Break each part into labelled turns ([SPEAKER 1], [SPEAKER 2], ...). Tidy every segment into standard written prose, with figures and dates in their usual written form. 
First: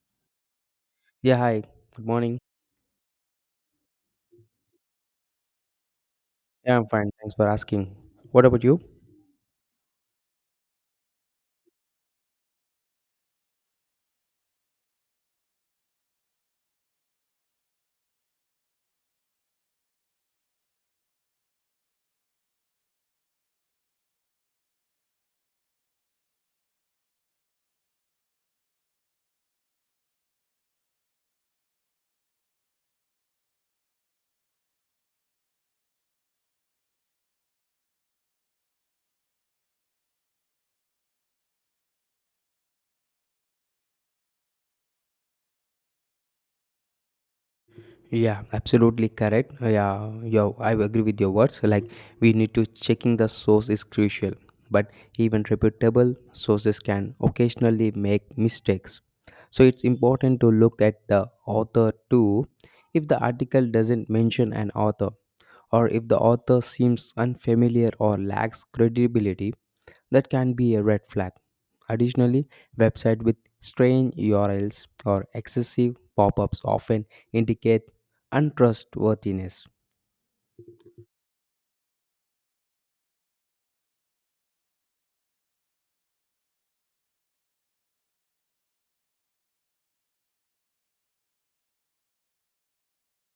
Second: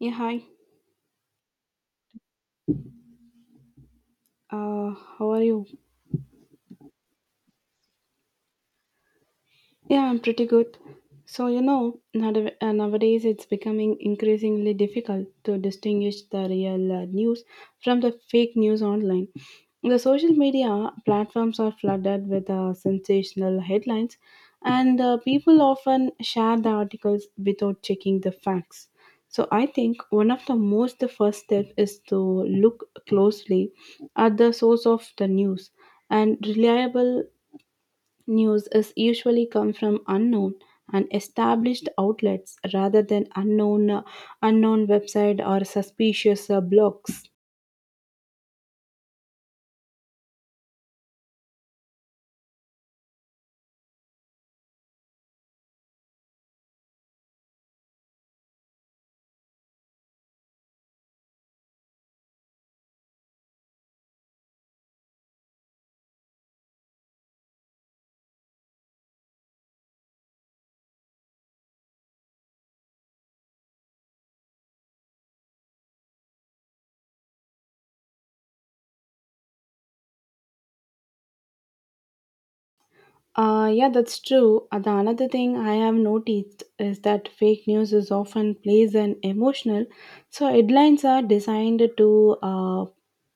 [SPEAKER 1] Yeah, hi.
[SPEAKER 2] Yeah, hi. Good morning.
[SPEAKER 1] How are you?
[SPEAKER 2] Yeah, I'm fine. Thanks for asking. What about you?
[SPEAKER 1] Yeah, I'm pretty good. So, nowadays it's becoming increasingly difficult to distinguish the real news from the fake news online. The social media platforms are flooded with sensational headlines, and people often share the articles without checking the facts. So, I think one of the first step is to look closely at the source of the news, and reliable news is usually come from unknown and established outlets rather than unknown website or suspicious blogs.
[SPEAKER 2] Yeah, absolutely correct. Yeah, yeah, I agree with your words. Like we need to checking the source is crucial, but even reputable sources can occasionally make mistakes. So it's important to look at the author too. If the article doesn't mention an author, or if the author seems unfamiliar or lacks credibility, that can be a red flag. Additionally, websites with strange URLs or excessive pop ups often indicate untrustworthiness.
[SPEAKER 1] Yeah, that's true. The another thing I have noticed is that fake news is often plays an emotional. So headlines are designed to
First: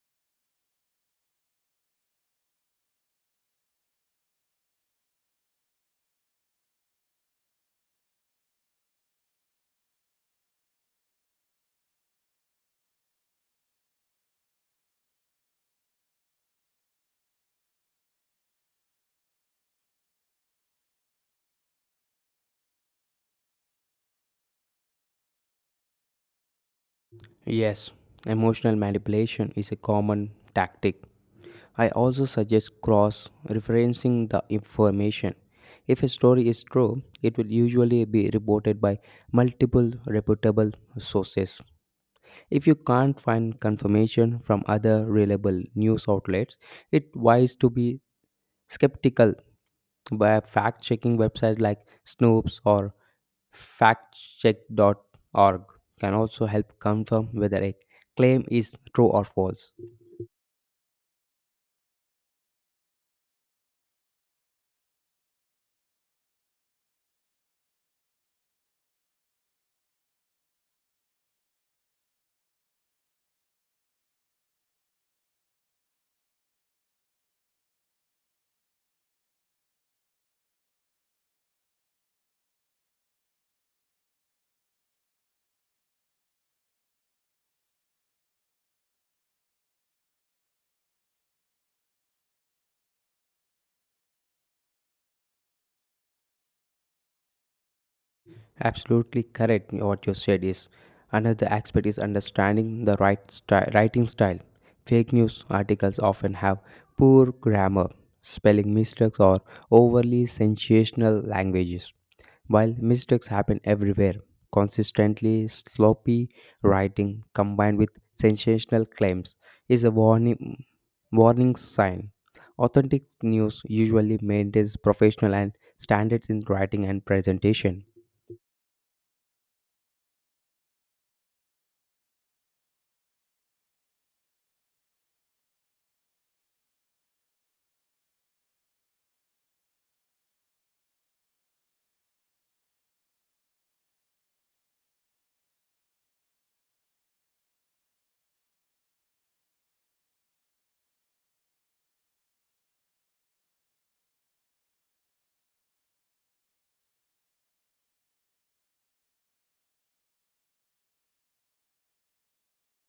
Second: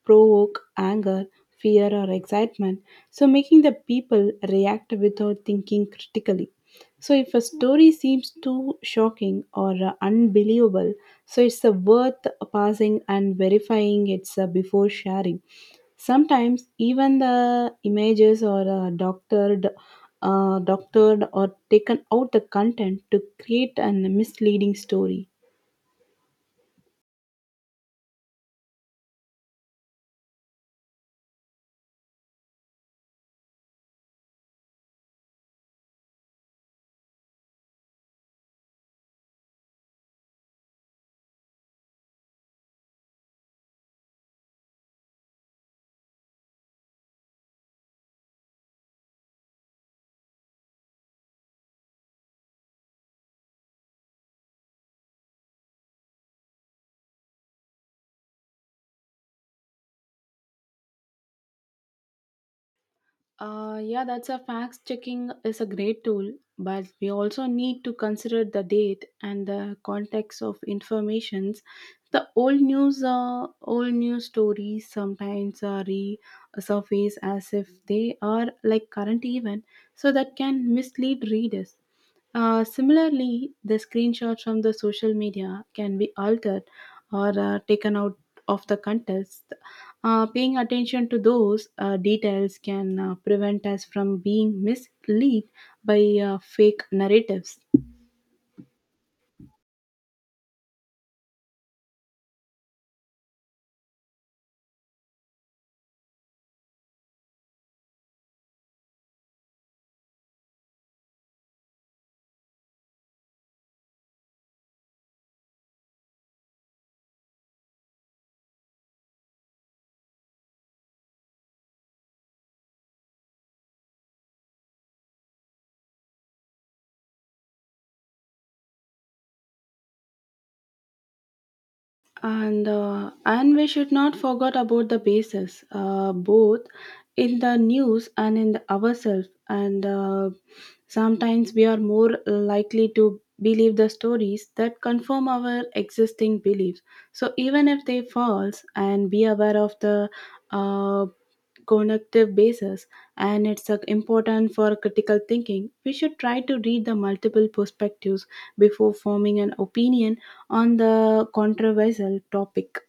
[SPEAKER 1] provoke anger, fear, or excitement, so making the people react without thinking critically. So if a story seems too shocking or unbelievable, so it's worth pausing and verifying it's before sharing. Sometimes even the images or doctored or taken out the content to create a misleading story.
[SPEAKER 2] Yes, emotional manipulation is a common tactic. I also suggest cross referencing the information. If a story is true, it will usually be reported by multiple reputable sources. If you can't find confirmation from other reliable news outlets, it's wise to be skeptical by fact-checking websites like Snopes or factcheck.org can also help confirm whether a claim is true or false.
[SPEAKER 1] Yeah, that's a fact checking is a great tool, but we also need to consider the date and the context of informations. The old news stories sometimes resurface as if they are like current event, so that can mislead readers. Similarly, the screenshots from the social media can be altered or taken out of the context. Paying attention to those details can prevent us from being misled by fake narratives.
[SPEAKER 2] Absolutely correct. What you said is another aspect is understanding the writing style. Fake news articles often have poor grammar, spelling mistakes, or overly sensational languages. While mistakes happen everywhere, consistently sloppy writing combined with sensational claims is a warning sign. Authentic news usually maintains professional and standards in writing and presentation.
[SPEAKER 1] And we should not forget about the basis both in the news and in the ourselves, and sometimes we are more likely to believe the stories that confirm our existing beliefs, so even if they falls. And be aware of the uh, cognitive basis, and it's important for critical thinking. We should try to read the multiple perspectives before forming an opinion on the controversial topic.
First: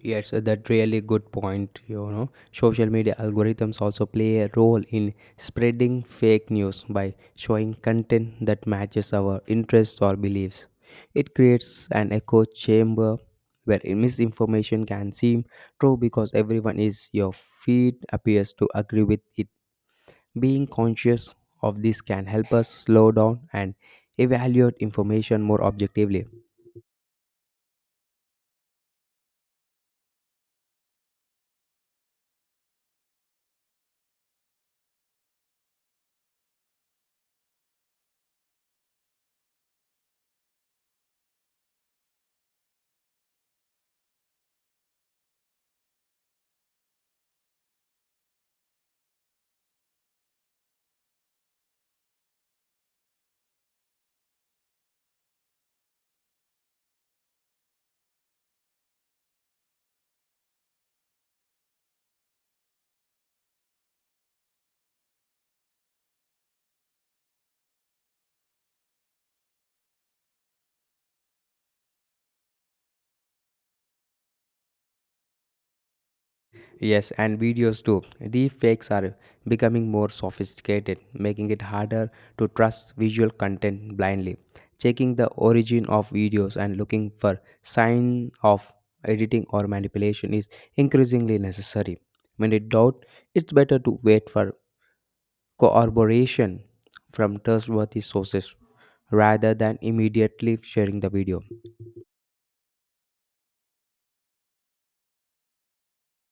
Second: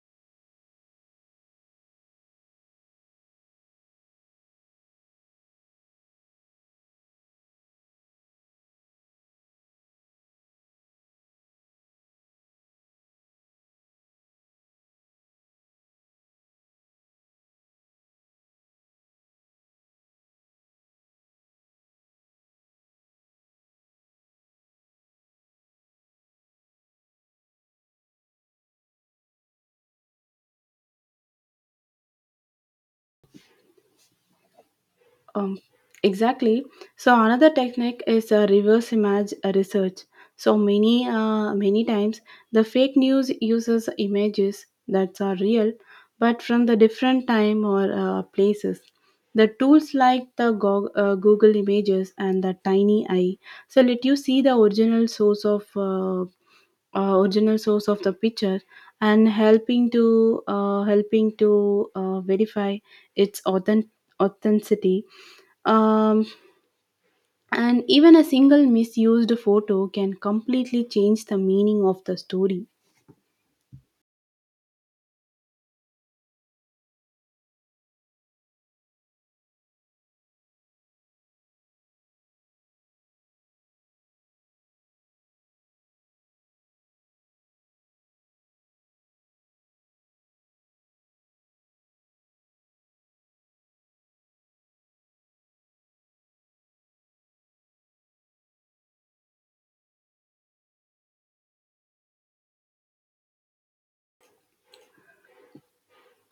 [SPEAKER 2] Yes, that really good point. You know, social media algorithms also play a role in spreading fake news by showing content that matches our interests or beliefs. It creates an echo chamber where misinformation can seem true because everyone is your feed appears to agree with it. Being conscious of this can help us slow down and evaluate information more objectively.
[SPEAKER 1] Um, exactly. So another technique is reverse image research. So many times the fake news uses images that are real, but from the different time or places. The tools like the Google Images and the Tiny Eye, so let you see the original source of the picture, and helping to verify its authenticity. um, and even a single misused photo can completely change the meaning of the story.
[SPEAKER 2] Yes, and videos too. Deep fakes are becoming more sophisticated, making it harder to trust visual content blindly. Checking the origin of videos and looking for sign of editing or manipulation is increasingly necessary. When in doubt, it's better to wait for corroboration from trustworthy sources rather than immediately sharing the video.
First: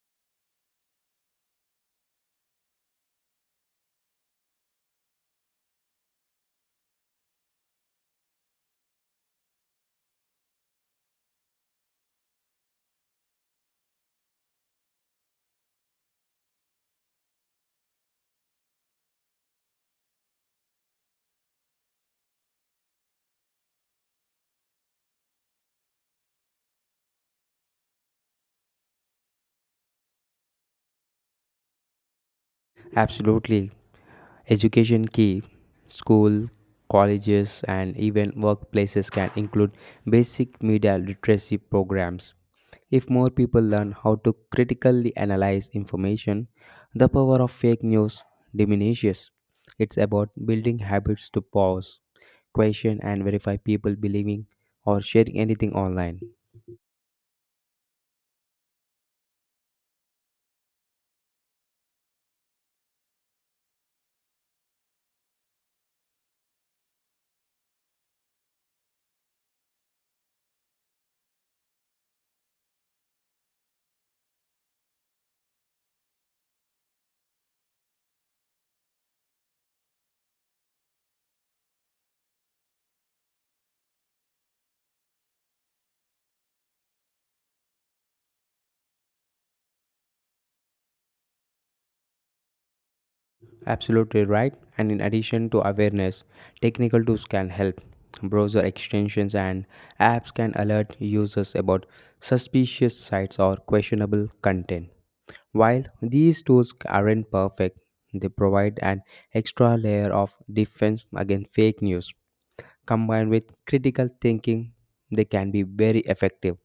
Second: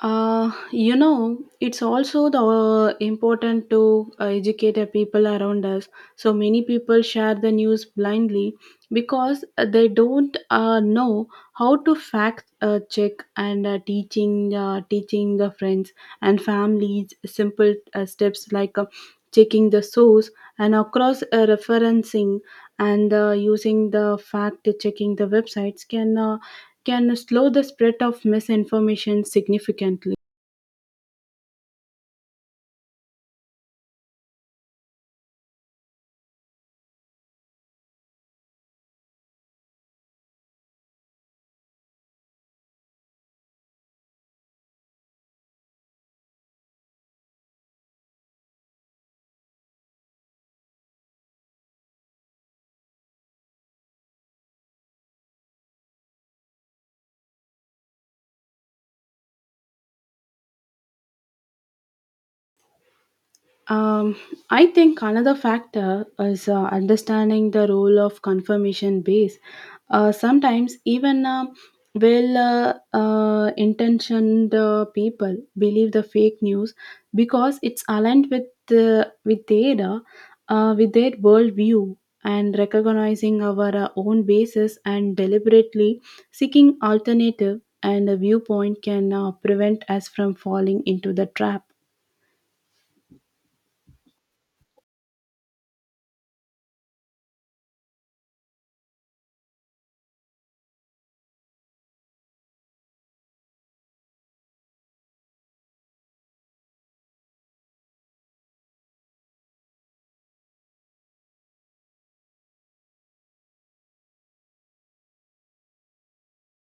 [SPEAKER 1] It's also the important to educate the people around us. So many people share the news blindly because they don't know how to fact check, and teaching the friends and families simple steps like checking the source, and across referencing, and using the fact checking the websites, can slow the spread of misinformation significantly.
[SPEAKER 2] Absolutely. Education key. School, colleges, and even workplaces can include basic media literacy programs. If more people learn how to critically analyze information, the power of fake news diminishes. It's about building habits to pause, question, and verify people believing or sharing anything online.
[SPEAKER 1] Um, I think another factor is understanding the role of confirmation bias. Sometimes even intentioned people believe the fake news because it's aligned with their worldview. And recognizing our own basis and deliberately seeking alternative and a viewpoint can prevent us from falling into the trap.
[SPEAKER 2] Absolutely right. And in addition to awareness, technical tools can help. Browser extensions and apps can alert users about suspicious sites or questionable content. While these tools aren't perfect, they provide an extra layer of defense against fake news. Combined with critical thinking, they can be very effective.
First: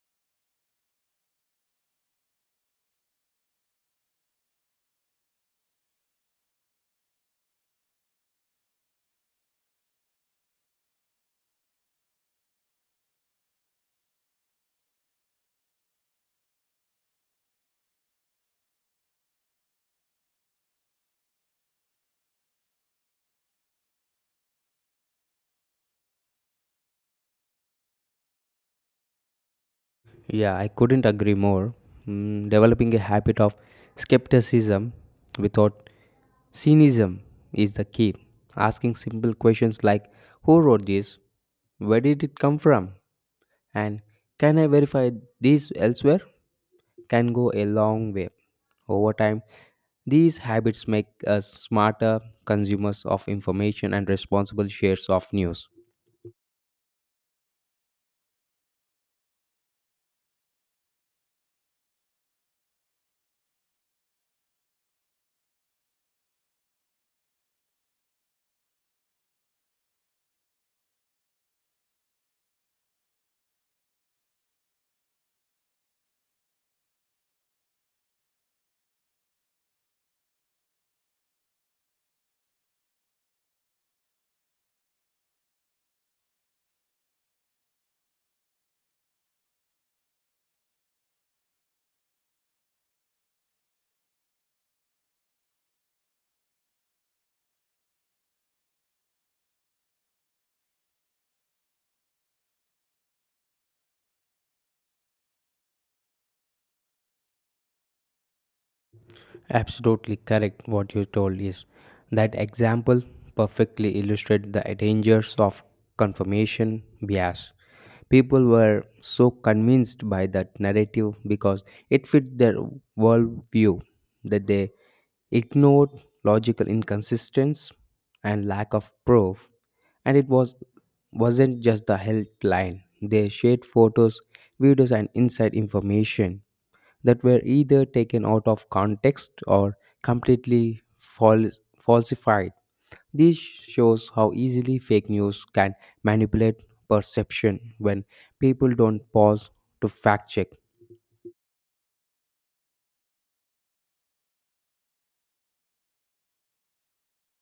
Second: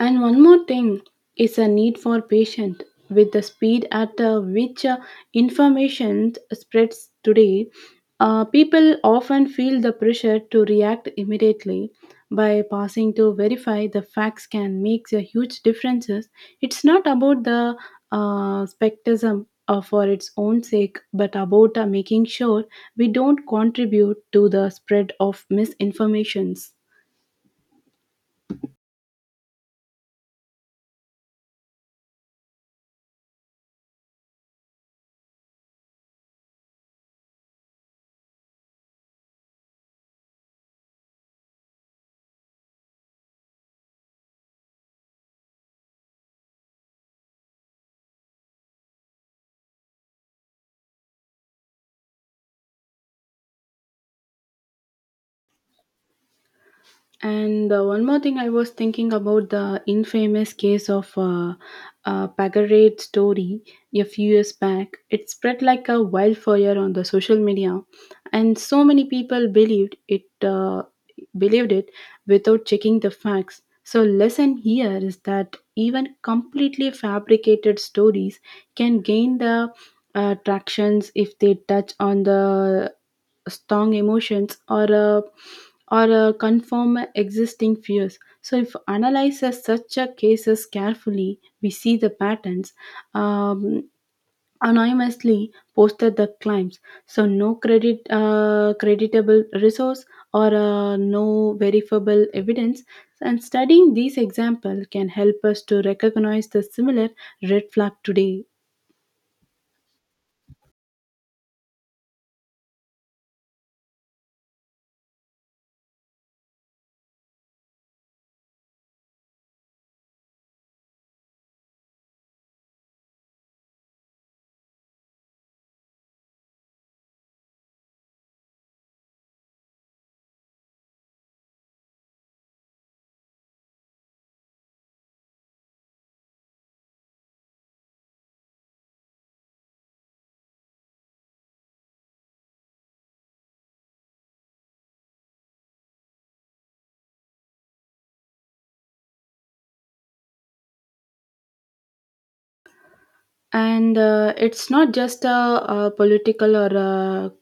[SPEAKER 1] And one more thing is a need for patience. With the speed at which information spreads today, people often feel the pressure to react immediately. By passing to verify, the facts can make a huge differences. It's not about the spectrum for its own sake, but about making sure we don't contribute to the spread of misinformations.
[SPEAKER 2] Yeah, I couldn't agree more. Mm, developing a habit of skepticism without Cynism is the key. Asking simple questions like who wrote this? Where did it come from? And can I verify this elsewhere? Can go a long way. Over time, these habits make us smarter consumers of information and responsible shares of news.
[SPEAKER 1] And one more thing I was thinking about the infamous case of Pagarade story a few years back. It spread like a wildfire on the social media, and so many people believed it without checking the facts. So lesson here is that even completely fabricated stories can gain the tractions if they touch on the strong emotions or confirm existing fears. So if analyzes such a cases carefully, we see the patterns. um, Anonymously posted the claims, so no creditable resource or no verifiable evidence. And studying these examples can help us to recognize the similar red flag today.
[SPEAKER 2] Absolutely correct what you told is that example perfectly illustrates the dangers of confirmation bias. People were so convinced by that narrative because it fit their worldview that they ignored logical inconsistencies and lack of proof, and it wasn't just the headline, they shared photos, videos, and inside information that were either taken out of context or completely fal- falsified. This shows how easily fake news can manipulate perception when people don't pause to fact check.
[SPEAKER 1] And it's not just a, political or a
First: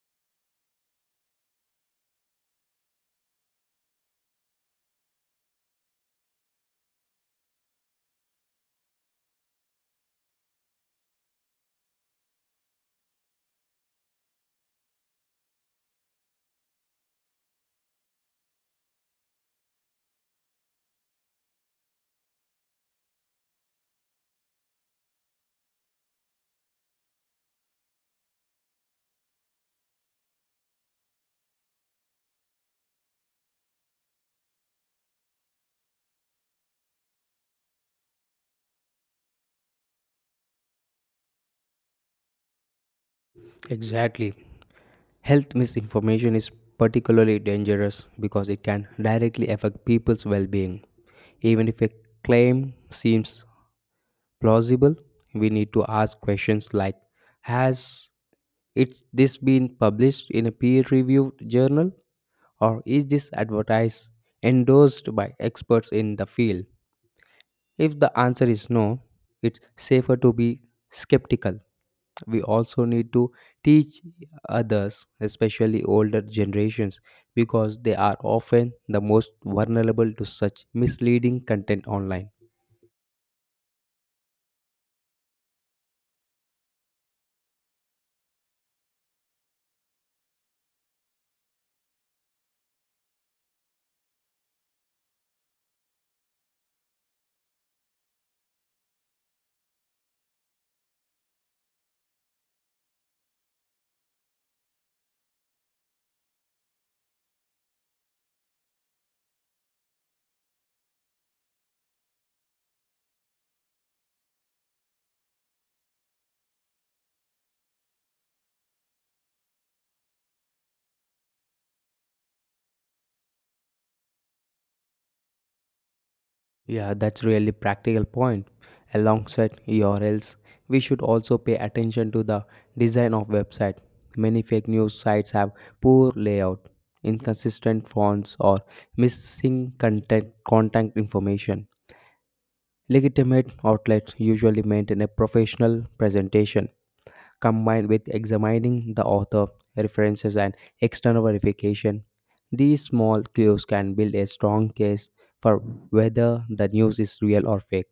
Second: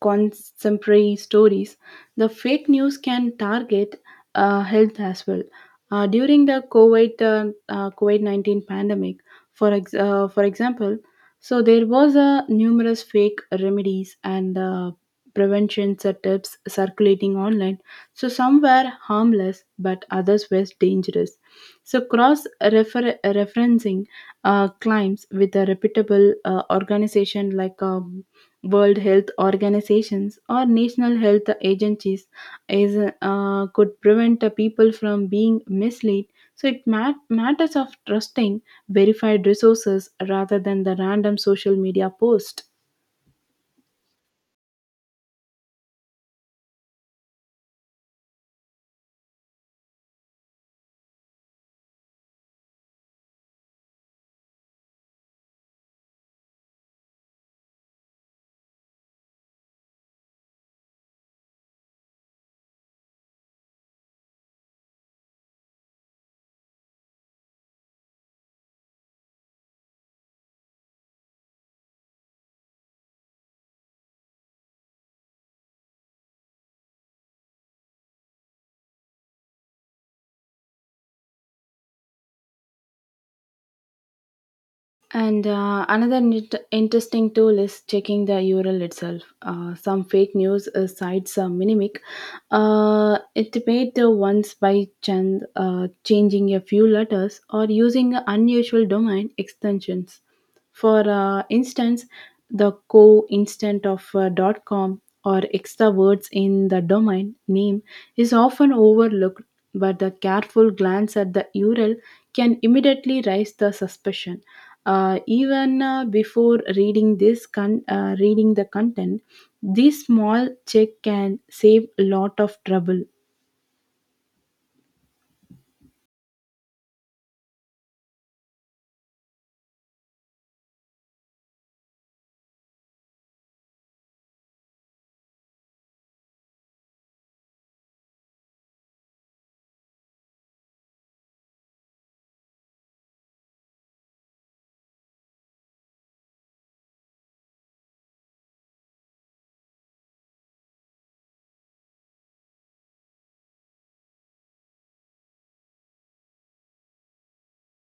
[SPEAKER 1] contemporary stories. The fake news can target health as well. During the COVID 19 pandemic, for example, so there was a numerous fake remedies and prevention tips circulating online. So some were harmless, but others were dangerous. So cross referencing climbs with a reputable organization like World Health Organizations or national health agencies is could prevent the people from being misled. So it matters of trusting verified resources rather than the random social media post.
[SPEAKER 2] Exactly. Health misinformation is particularly dangerous because it can directly affect people's well being. Even if a claim seems plausible, we need to ask questions like has this been published in a peer reviewed journal? Or is this advertised endorsed by experts in the field? If the answer is no, it's safer to be skeptical. We also need to teach others, especially older generations, because they are often the most vulnerable to such misleading content online.
[SPEAKER 1] And another interesting tool is checking the URL itself. Some fake news sites mimic it made the ones by chance changing a few letters or using unusual domain extensions. For instance, the co instant of .com or extra words in the domain name is often overlooked, but the careful glance at the URL can immediately raise the suspicion. Even before reading the content, this small check can save a lot of trouble.
[SPEAKER 2] Yeah, that's really practical point. Alongside URLs, we should also pay attention to the design of website. Many fake news sites have poor layout, inconsistent fonts, or missing content contact information. Legitimate outlets usually maintain a professional presentation combined with examining the author, references, and external verification. These small clues can build a strong case for whether the news is real or fake.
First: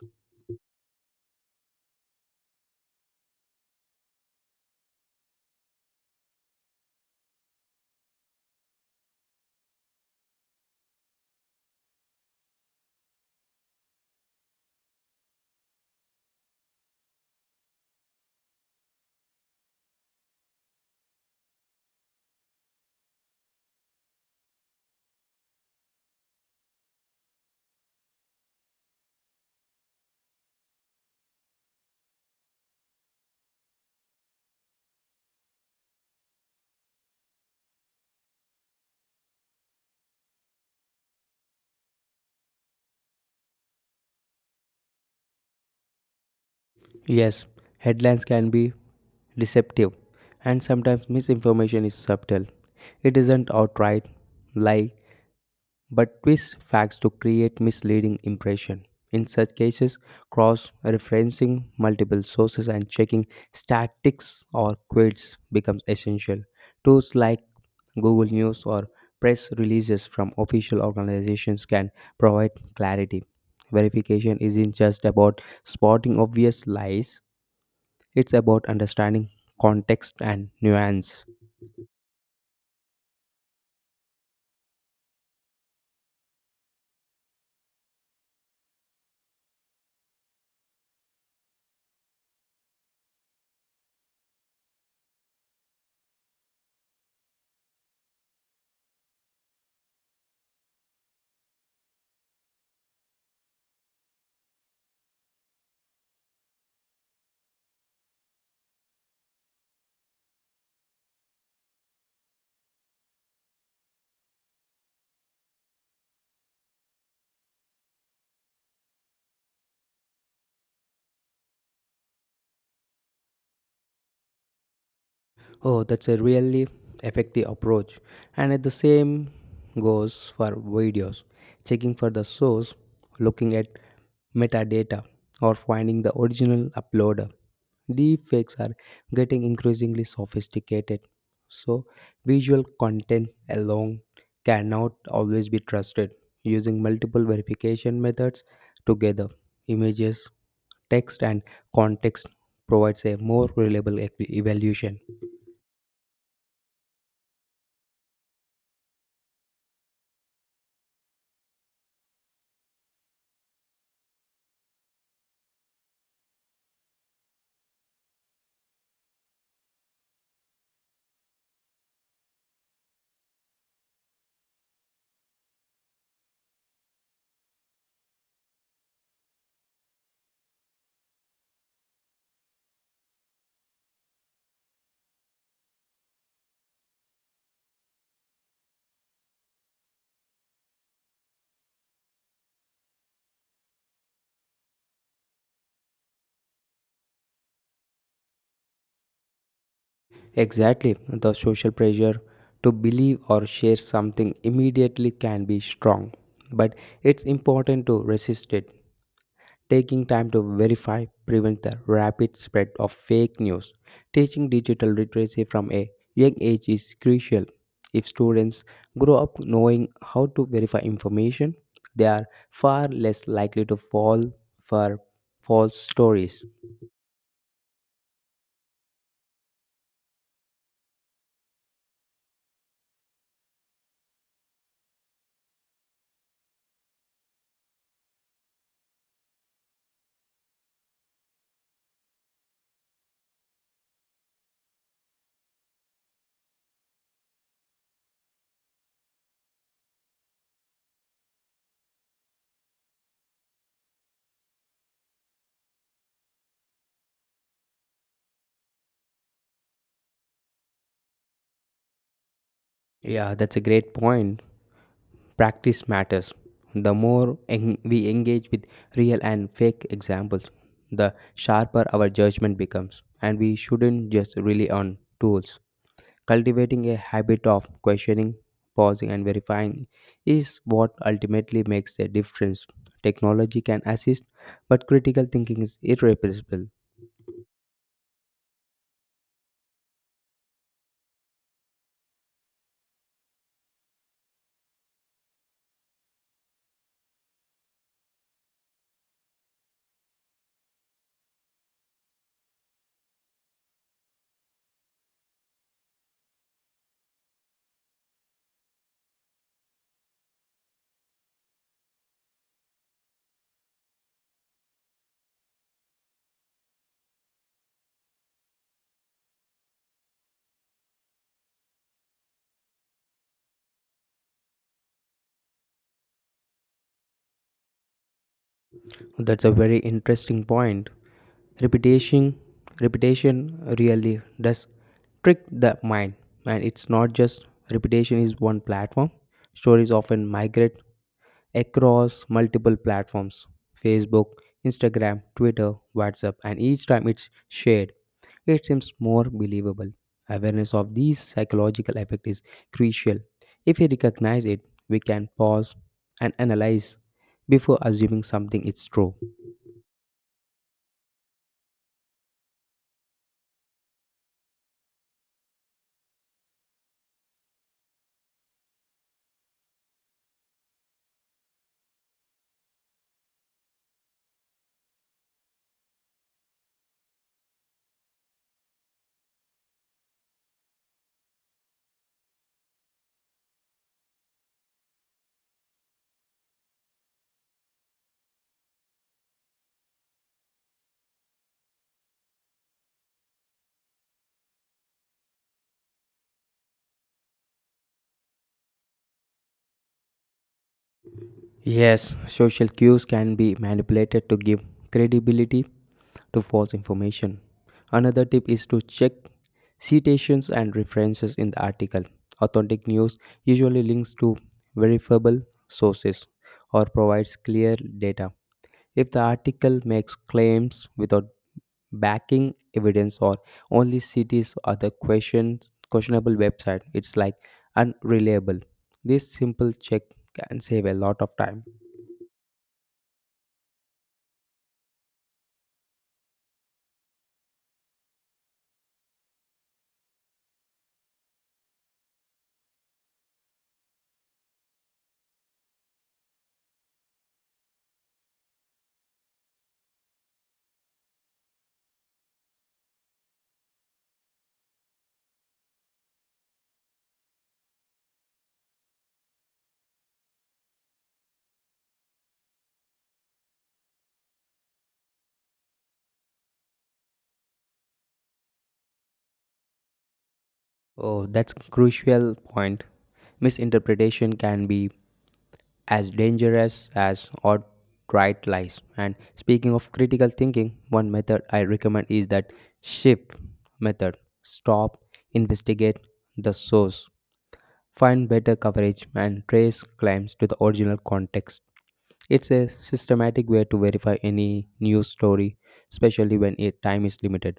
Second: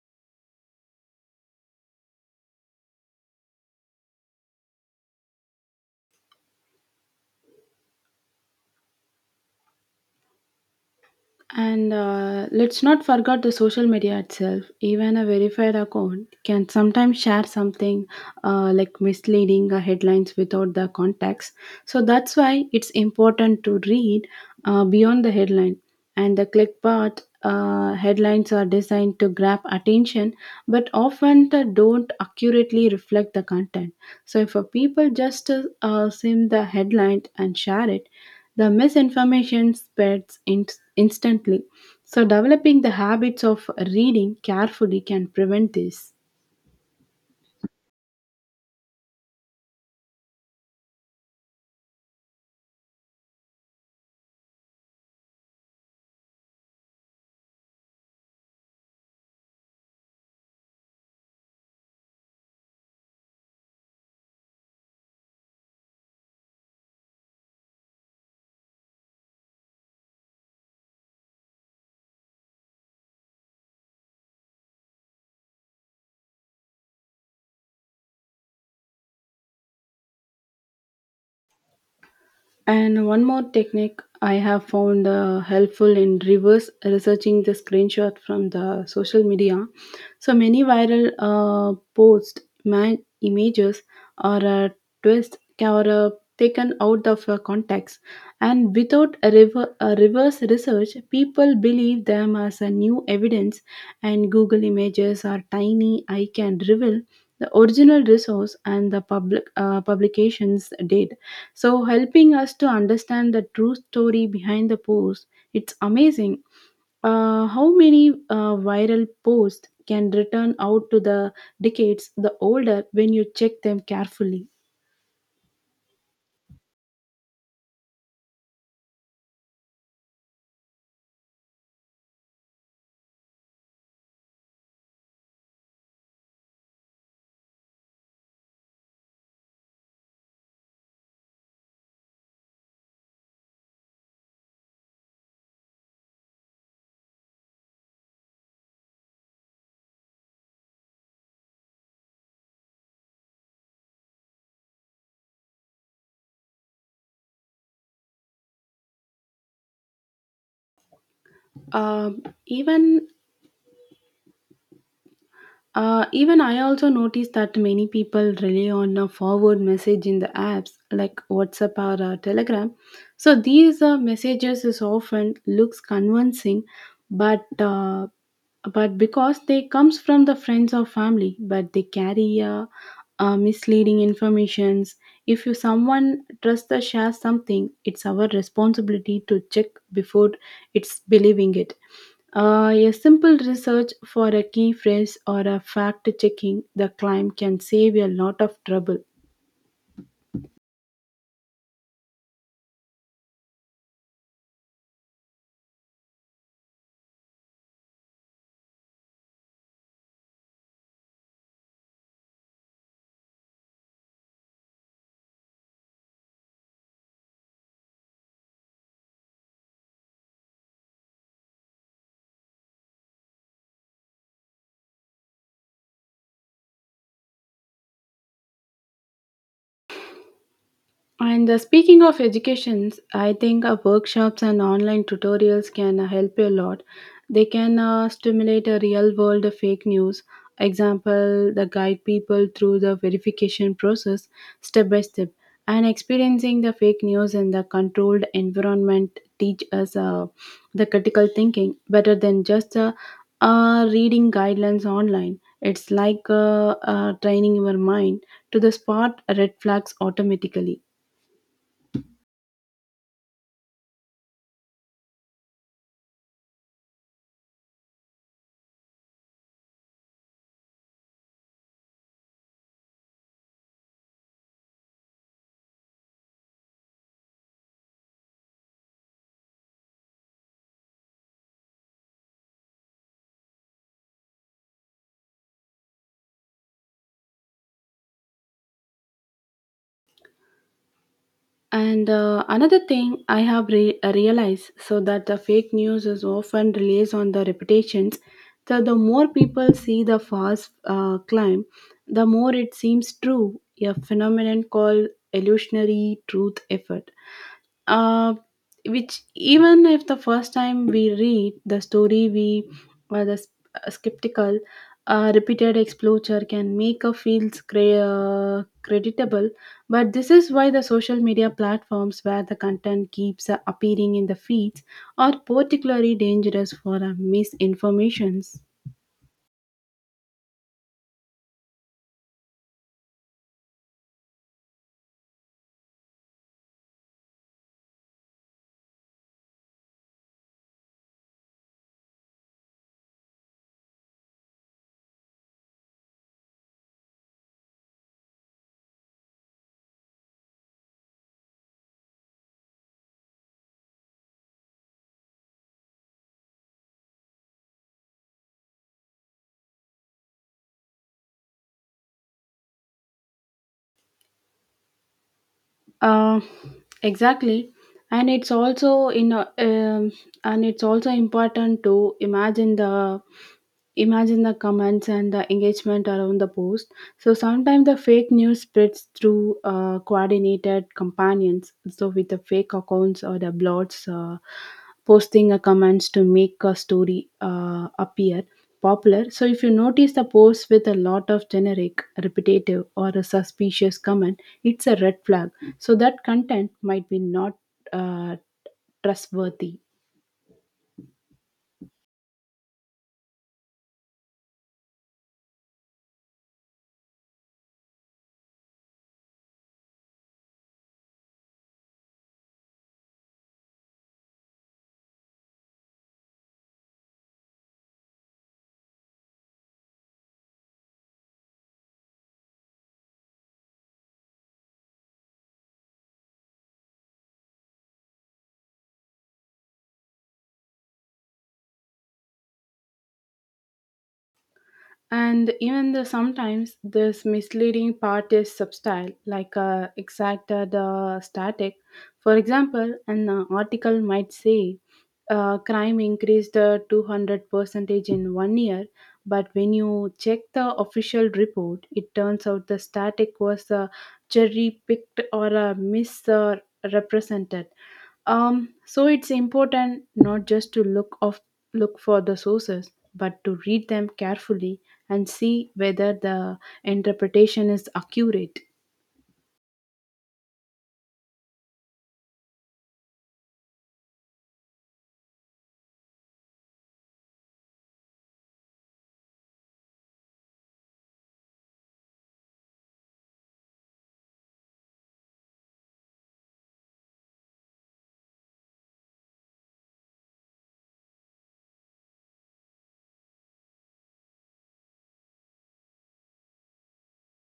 [SPEAKER 1] And let's not forget the social media itself. Even a verified account can sometimes share something like misleading headlines without the context. So that's why it's important to read beyond the headline. And the clickbait headlines are designed to grab attention, but often they don't accurately reflect the content. So if a people just sim the headline and share it, the misinformation spreads instantly. So, developing the habits of reading carefully can prevent this.
[SPEAKER 2] Yes, headlines can be deceptive, and sometimes misinformation is subtle. It isn't outright lie, but twist facts to create misleading impression. In such cases, cross-referencing multiple sources and checking statistics or quotes becomes essential. Tools like Google News or press releases from official organizations can provide clarity. Verification isn't just about spotting obvious lies, it's about understanding context and nuance.
[SPEAKER 1] And one more technique I have found helpful in reverse researching the screenshot from the social media. So many viral posts, man images, or twists are taken out of context, and without a reverse research, people believe them as a new evidence. And Google Images or tiny I can reveal the original resource and the publications date, so helping us to understand the true story behind the post. It's amazing how many viral posts can return out to the decades the older when you check them carefully.
[SPEAKER 2] Oh, that's a really effective approach. And at the same goes for videos. Checking for the source, looking at metadata, or finding the original uploader. Deepfakes are getting increasingly sophisticated, so visual content alone cannot always be trusted. Using multiple verification methods together, images, text, and context provides a more reliable evaluation.
[SPEAKER 1] Um even even I also noticed that many people rely on a forward message in the apps like WhatsApp or Telegram. So these messages is often looks convincing, but uh, but because they comes from the friends or family, but they carry misleading informations. If you someone trust the share something, it's our responsibility to check before it's believing it. A simple research for a key phrase or a fact checking the claim can save a lot of trouble.
[SPEAKER 2] Exactly, the social pressure to believe or share something immediately can be strong, but it's important to resist it. Taking time to verify prevents the rapid spread of fake news. Teaching digital literacy from a young age is crucial. If students grow up knowing how to verify information, they are far less likely to fall for false stories.
[SPEAKER 1] And speaking of educations, I think workshops and online tutorials can help you a lot. They can stimulate a real world of fake news. Example, the guide people through the verification process step by step. And experiencing the fake news in the controlled environment teach us the critical thinking better than just reading guidelines online. It's like training your mind to the spot red flags automatically.
[SPEAKER 2] Yeah, that's a great point. Practice matters. The more we engage with real and fake examples, the sharper our judgment becomes, and we shouldn't just rely on tools. Cultivating a habit of questioning, pausing, and verifying is what ultimately makes the difference. Technology can assist, but critical thinking is irreplaceable.
[SPEAKER 1] And another thing I have realized so that the fake news is often relies on the reputations. So the more people see the fast climb, the more it seems true. A phenomenon called illusionary truth effort. Uh, which even if the first time we read the story, we are the skeptical. A repeated exposure can make a feel creditable, but this is why the social media platforms where the content keeps appearing in the feeds are particularly dangerous for misinformations.
[SPEAKER 2] That's a very interesting point. Repetition, repetition really does trick the mind, and it's not just repetition is one platform. Stories often migrate across multiple platforms: Facebook, Instagram, Twitter, WhatsApp, and each time it's shared, it seems more believable. Awareness of these psychological effect is crucial. If we recognize it, we can pause and analyze before assuming something is true.
[SPEAKER 1] Uh, exactly, and it's also in a, and it's also important to imagine the comments and the engagement around the post. So sometimes the fake news spreads through coordinated companions. So with the fake accounts or the blogs posting a comments to make a story appear popular. So if you notice the post with a lot of generic, repetitive, or a suspicious comment, it's a red flag, so that content might be not uh, trustworthy.
[SPEAKER 2] Yes, social cues can be manipulated to give credibility to false information. Another tip is to check citations and references in the article. Authentic news usually links to verifiable sources or provides clear data. If the article makes claims without backing evidence or only cities or the questionable website, it's like unreliable. This simple check can save a lot of time.
[SPEAKER 1] And even though sometimes this misleading part is subtle, like exacted static. For example, an article might say crime increased 200 percentage in 1 year, but when you check the official report, it turns out the static was cherry picked or misrepresented. So it's important not just to look for the sources, but to read them carefully and see whether the interpretation is accurate.
[SPEAKER 2] Oh, that's crucial point. Misinterpretation can be as dangerous as outright lies. And speaking of critical thinking, one method I recommend is that shift method. Stop, investigate the source. Find better coverage, and trace claims to the original context. It's a systematic way to verify any news story, especially when time is limited.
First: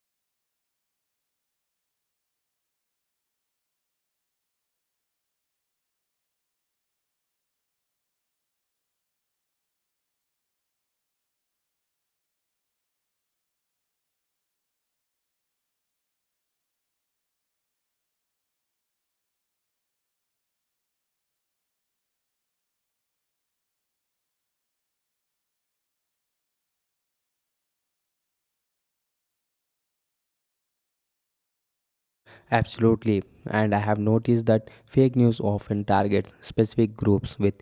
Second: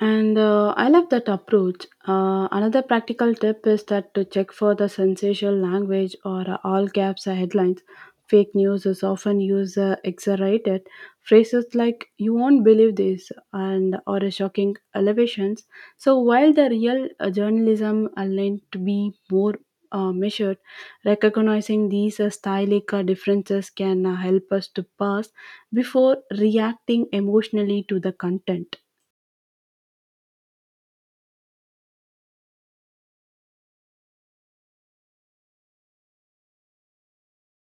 [SPEAKER 1] And I love that approach. Another practical tip is that to check for the sensational language or all caps or headlines. Fake news is often used exaggerated phrases like "you won't believe this" and or shocking elevations. So while the real journalism are learned to be more measured, recognizing these stylistic differences can help us to pass before reacting emotionally to the content.
[SPEAKER 2] Absolutely, and I have noticed that fake news often targets specific groups with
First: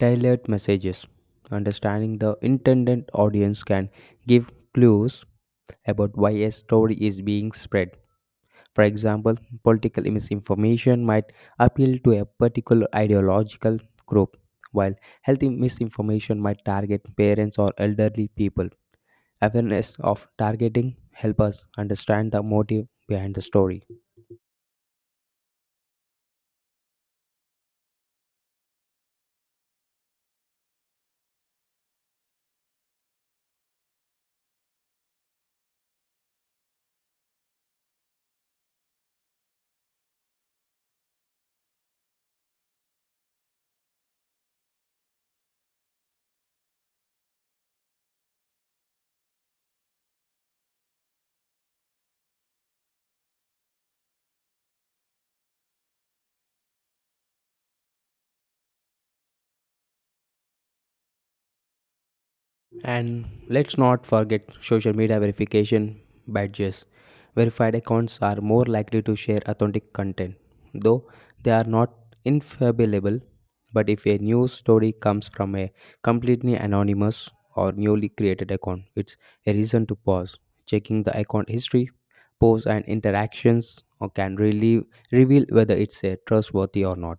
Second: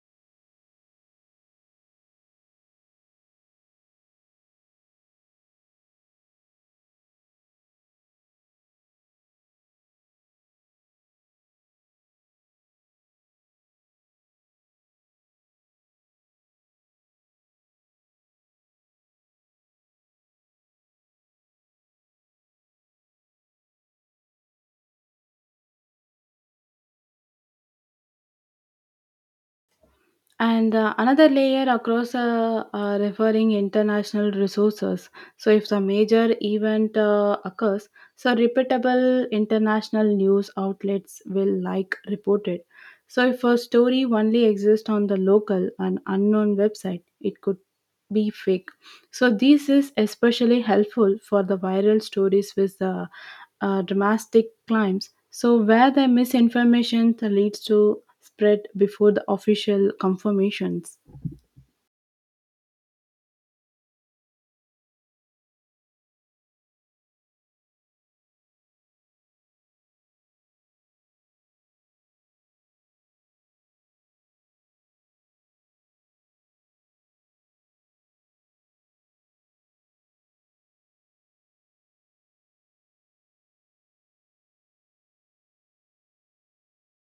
[SPEAKER 2] tailored messages. Understanding the intended audience can give clues about why a story is being spread. For example, political misinformation might appeal to a particular ideological group, while healthy misinformation might target parents or elderly people. Awareness of targeting help us understand the motive behind the story.
[SPEAKER 1] And another layer across referring international resources. So, if the major event occurs, so repeatable international news outlets will like report it. So, if a story only exists on the local and unknown website, it could be fake. So, this is especially helpful for the viral stories with the dramatic climbs, so where the misinformation leads to spread before the official confirmations.
[SPEAKER 2] And let's not forget social media verification badges. Verified accounts are more likely to share authentic content, though they are not infallible. But if a news story comes from a completely anonymous or newly created account, it's a reason to pause. Checking the account history, posts, and interactions or can really reveal whether it's a trustworthy or not.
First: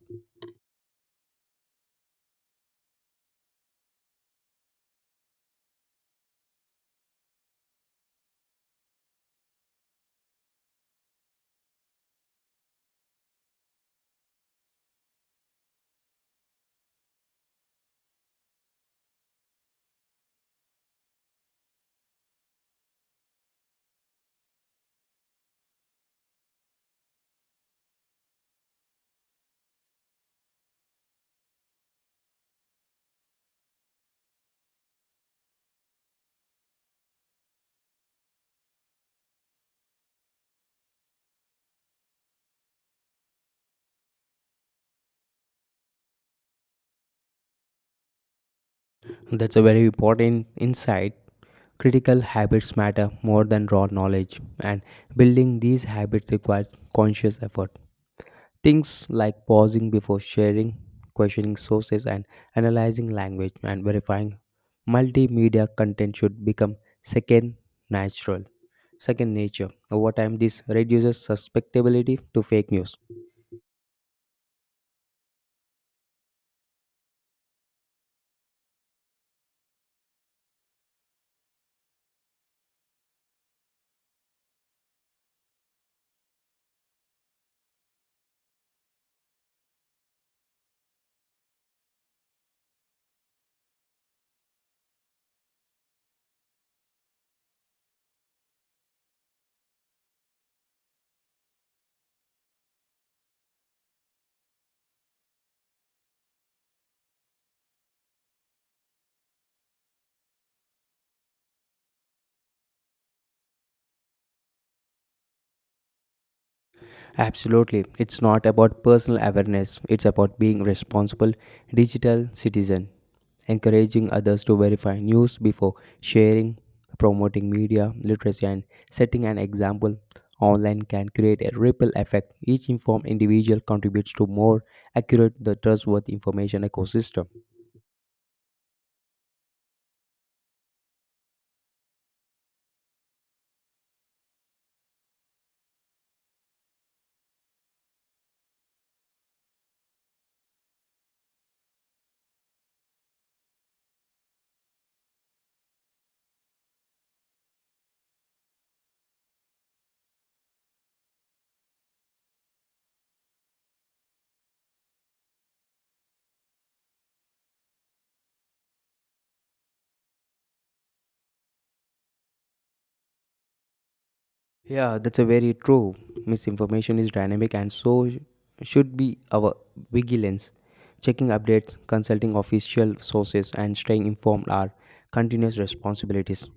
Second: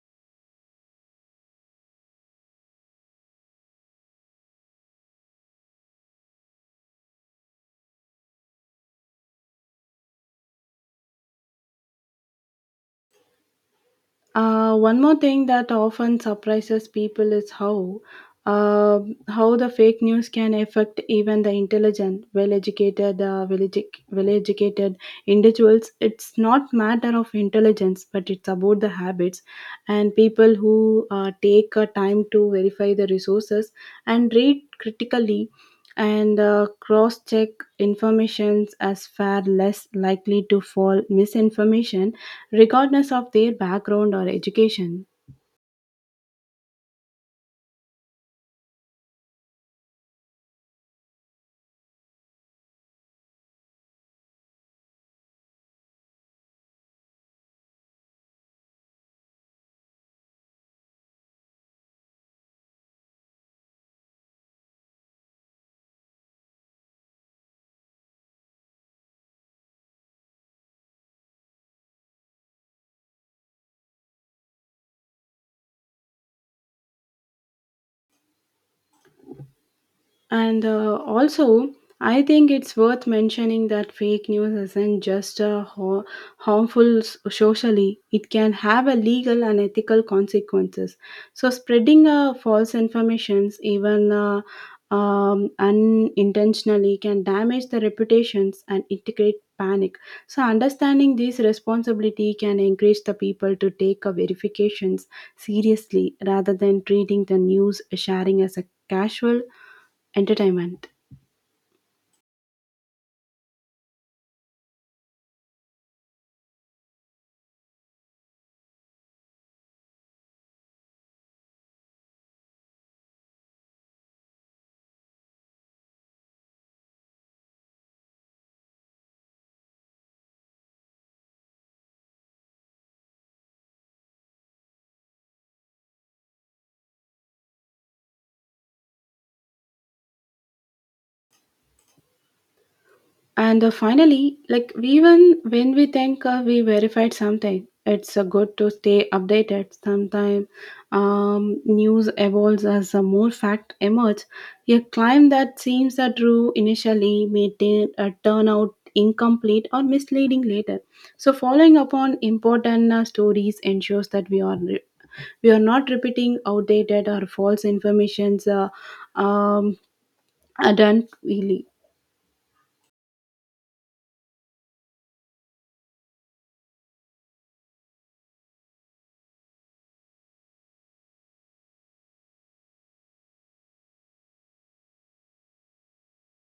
[SPEAKER 1] One more thing that often surprises people is uh, how the fake news can affect even the intelligent, well-educated individuals. It's not matter of intelligence, but it's about the habits, and people who take time to verify the resources and read critically and cross-check informations as far less likely to fall misinformation regardless of their background or education.
[SPEAKER 2] That's a very important insight. Critical habits matter more than raw knowledge, and building these habits requires conscious effort. Things like pausing before sharing, questioning sources, and analyzing language and verifying multimedia content should become second natural, second nature. Over time, this reduces susceptibility to fake news.
[SPEAKER 1] And also, I think it's worth mentioning that fake news isn't just harmful socially, it can have a legal and ethical consequences. So, spreading false informations, even unintentionally, can damage the reputations and integrate panic. So, understanding this responsibility can encourage the people to take verifications seriously rather than treating the news sharing as a casual entertainment.
[SPEAKER 2] Absolutely, it's not about personal awareness, it's about being responsible digital citizen. Encouraging others to verify news before sharing, promoting media literacy, and setting an example online can create a ripple effect. Each informed individual contributes to more accurate, the trustworthy information ecosystem.
[SPEAKER 1] And finally, like even when we think we verified something, it's good to stay updated. Sometimes news evolves as more fact emerge. A claim that seems true initially may turn out incomplete or misleading later. So following upon important stories ensures that we are not repeating outdated or false informations um, done freely.
[SPEAKER 2] Yeah, that's a very true. Misinformation is dynamic, and so should be our vigilance. Checking updates, consulting official sources, and staying informed are continuous responsibilities.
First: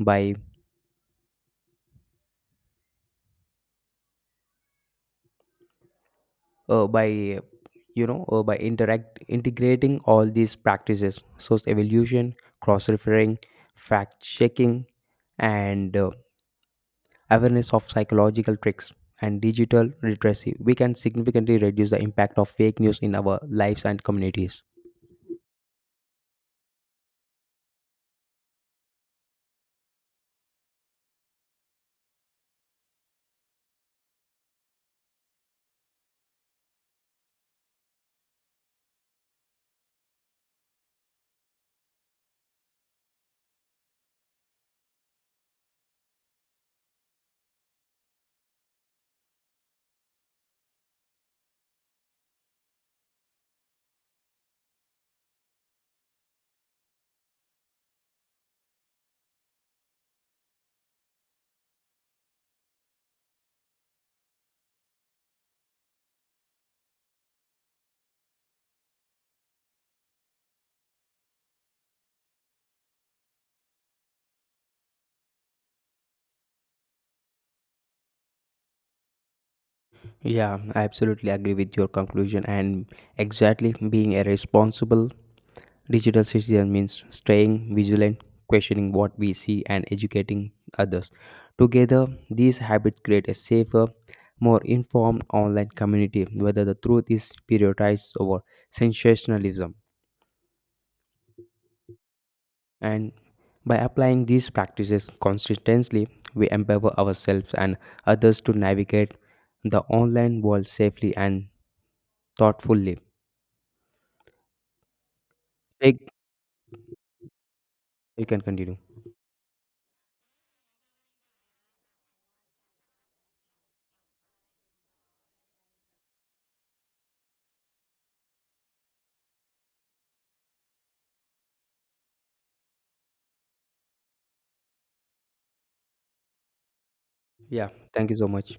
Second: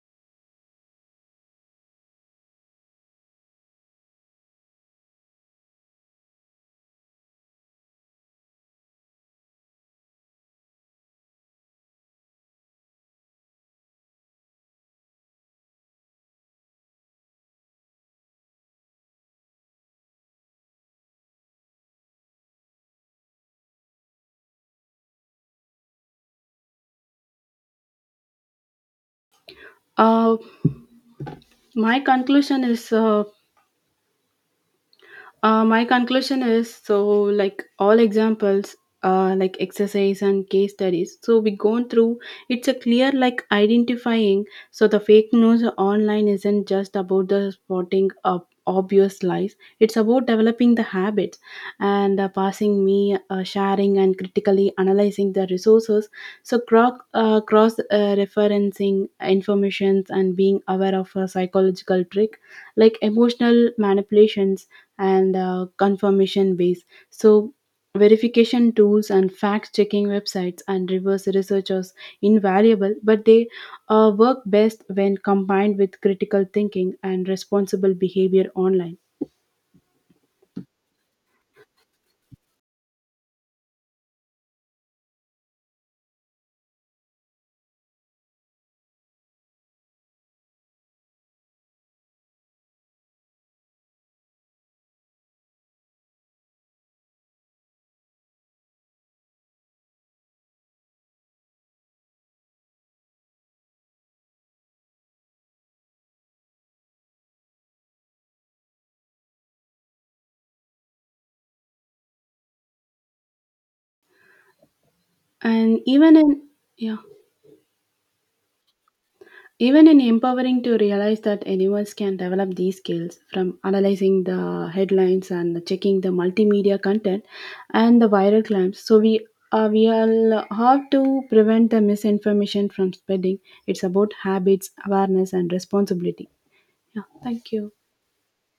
[SPEAKER 2] By by you know by interact integrating all these practices, source evolution, cross referring, fact checking, and awareness of psychological tricks and digital literacy, we can significantly reduce the impact of fake news in our lives and communities.
[SPEAKER 1] My conclusion is uh, my conclusion is so like all examples, like exercise and case studies, so we gone through. It's a clear like identifying, so the fake news online isn't just about the spotting of obvious lies. It's about developing the habits and passing me sharing and critically analyzing the resources, so cross referencing informations, and being aware of a psychological trick like emotional manipulations and confirmation base. So, verification tools and fact checking websites and reverse researchers invaluable, but they work best when combined with critical thinking and responsible behavior online.
[SPEAKER 2] Yeah, I absolutely agree with your conclusion. And exactly, being a responsible digital citizen means staying vigilant, questioning what we see, and educating others. Together, these habits create a safer, more informed online community, whether the truth is prioritized over sensationalism. And by applying these practices consistently, we empower ourselves and others to navigate the online world safely and thoughtfully.
[SPEAKER 1] And
[SPEAKER 2] Take
[SPEAKER 1] even in Yeah.
[SPEAKER 2] You can continue.
[SPEAKER 1] Even in empowering to realize that anyone can develop these skills, from analyzing the headlines and checking the multimedia content and the viral claims. So we all have to prevent the misinformation from spreading. It's about habits, awareness, and responsibility. Yeah, thank
[SPEAKER 2] Yeah.
[SPEAKER 1] you.
[SPEAKER 2] Thank you so much.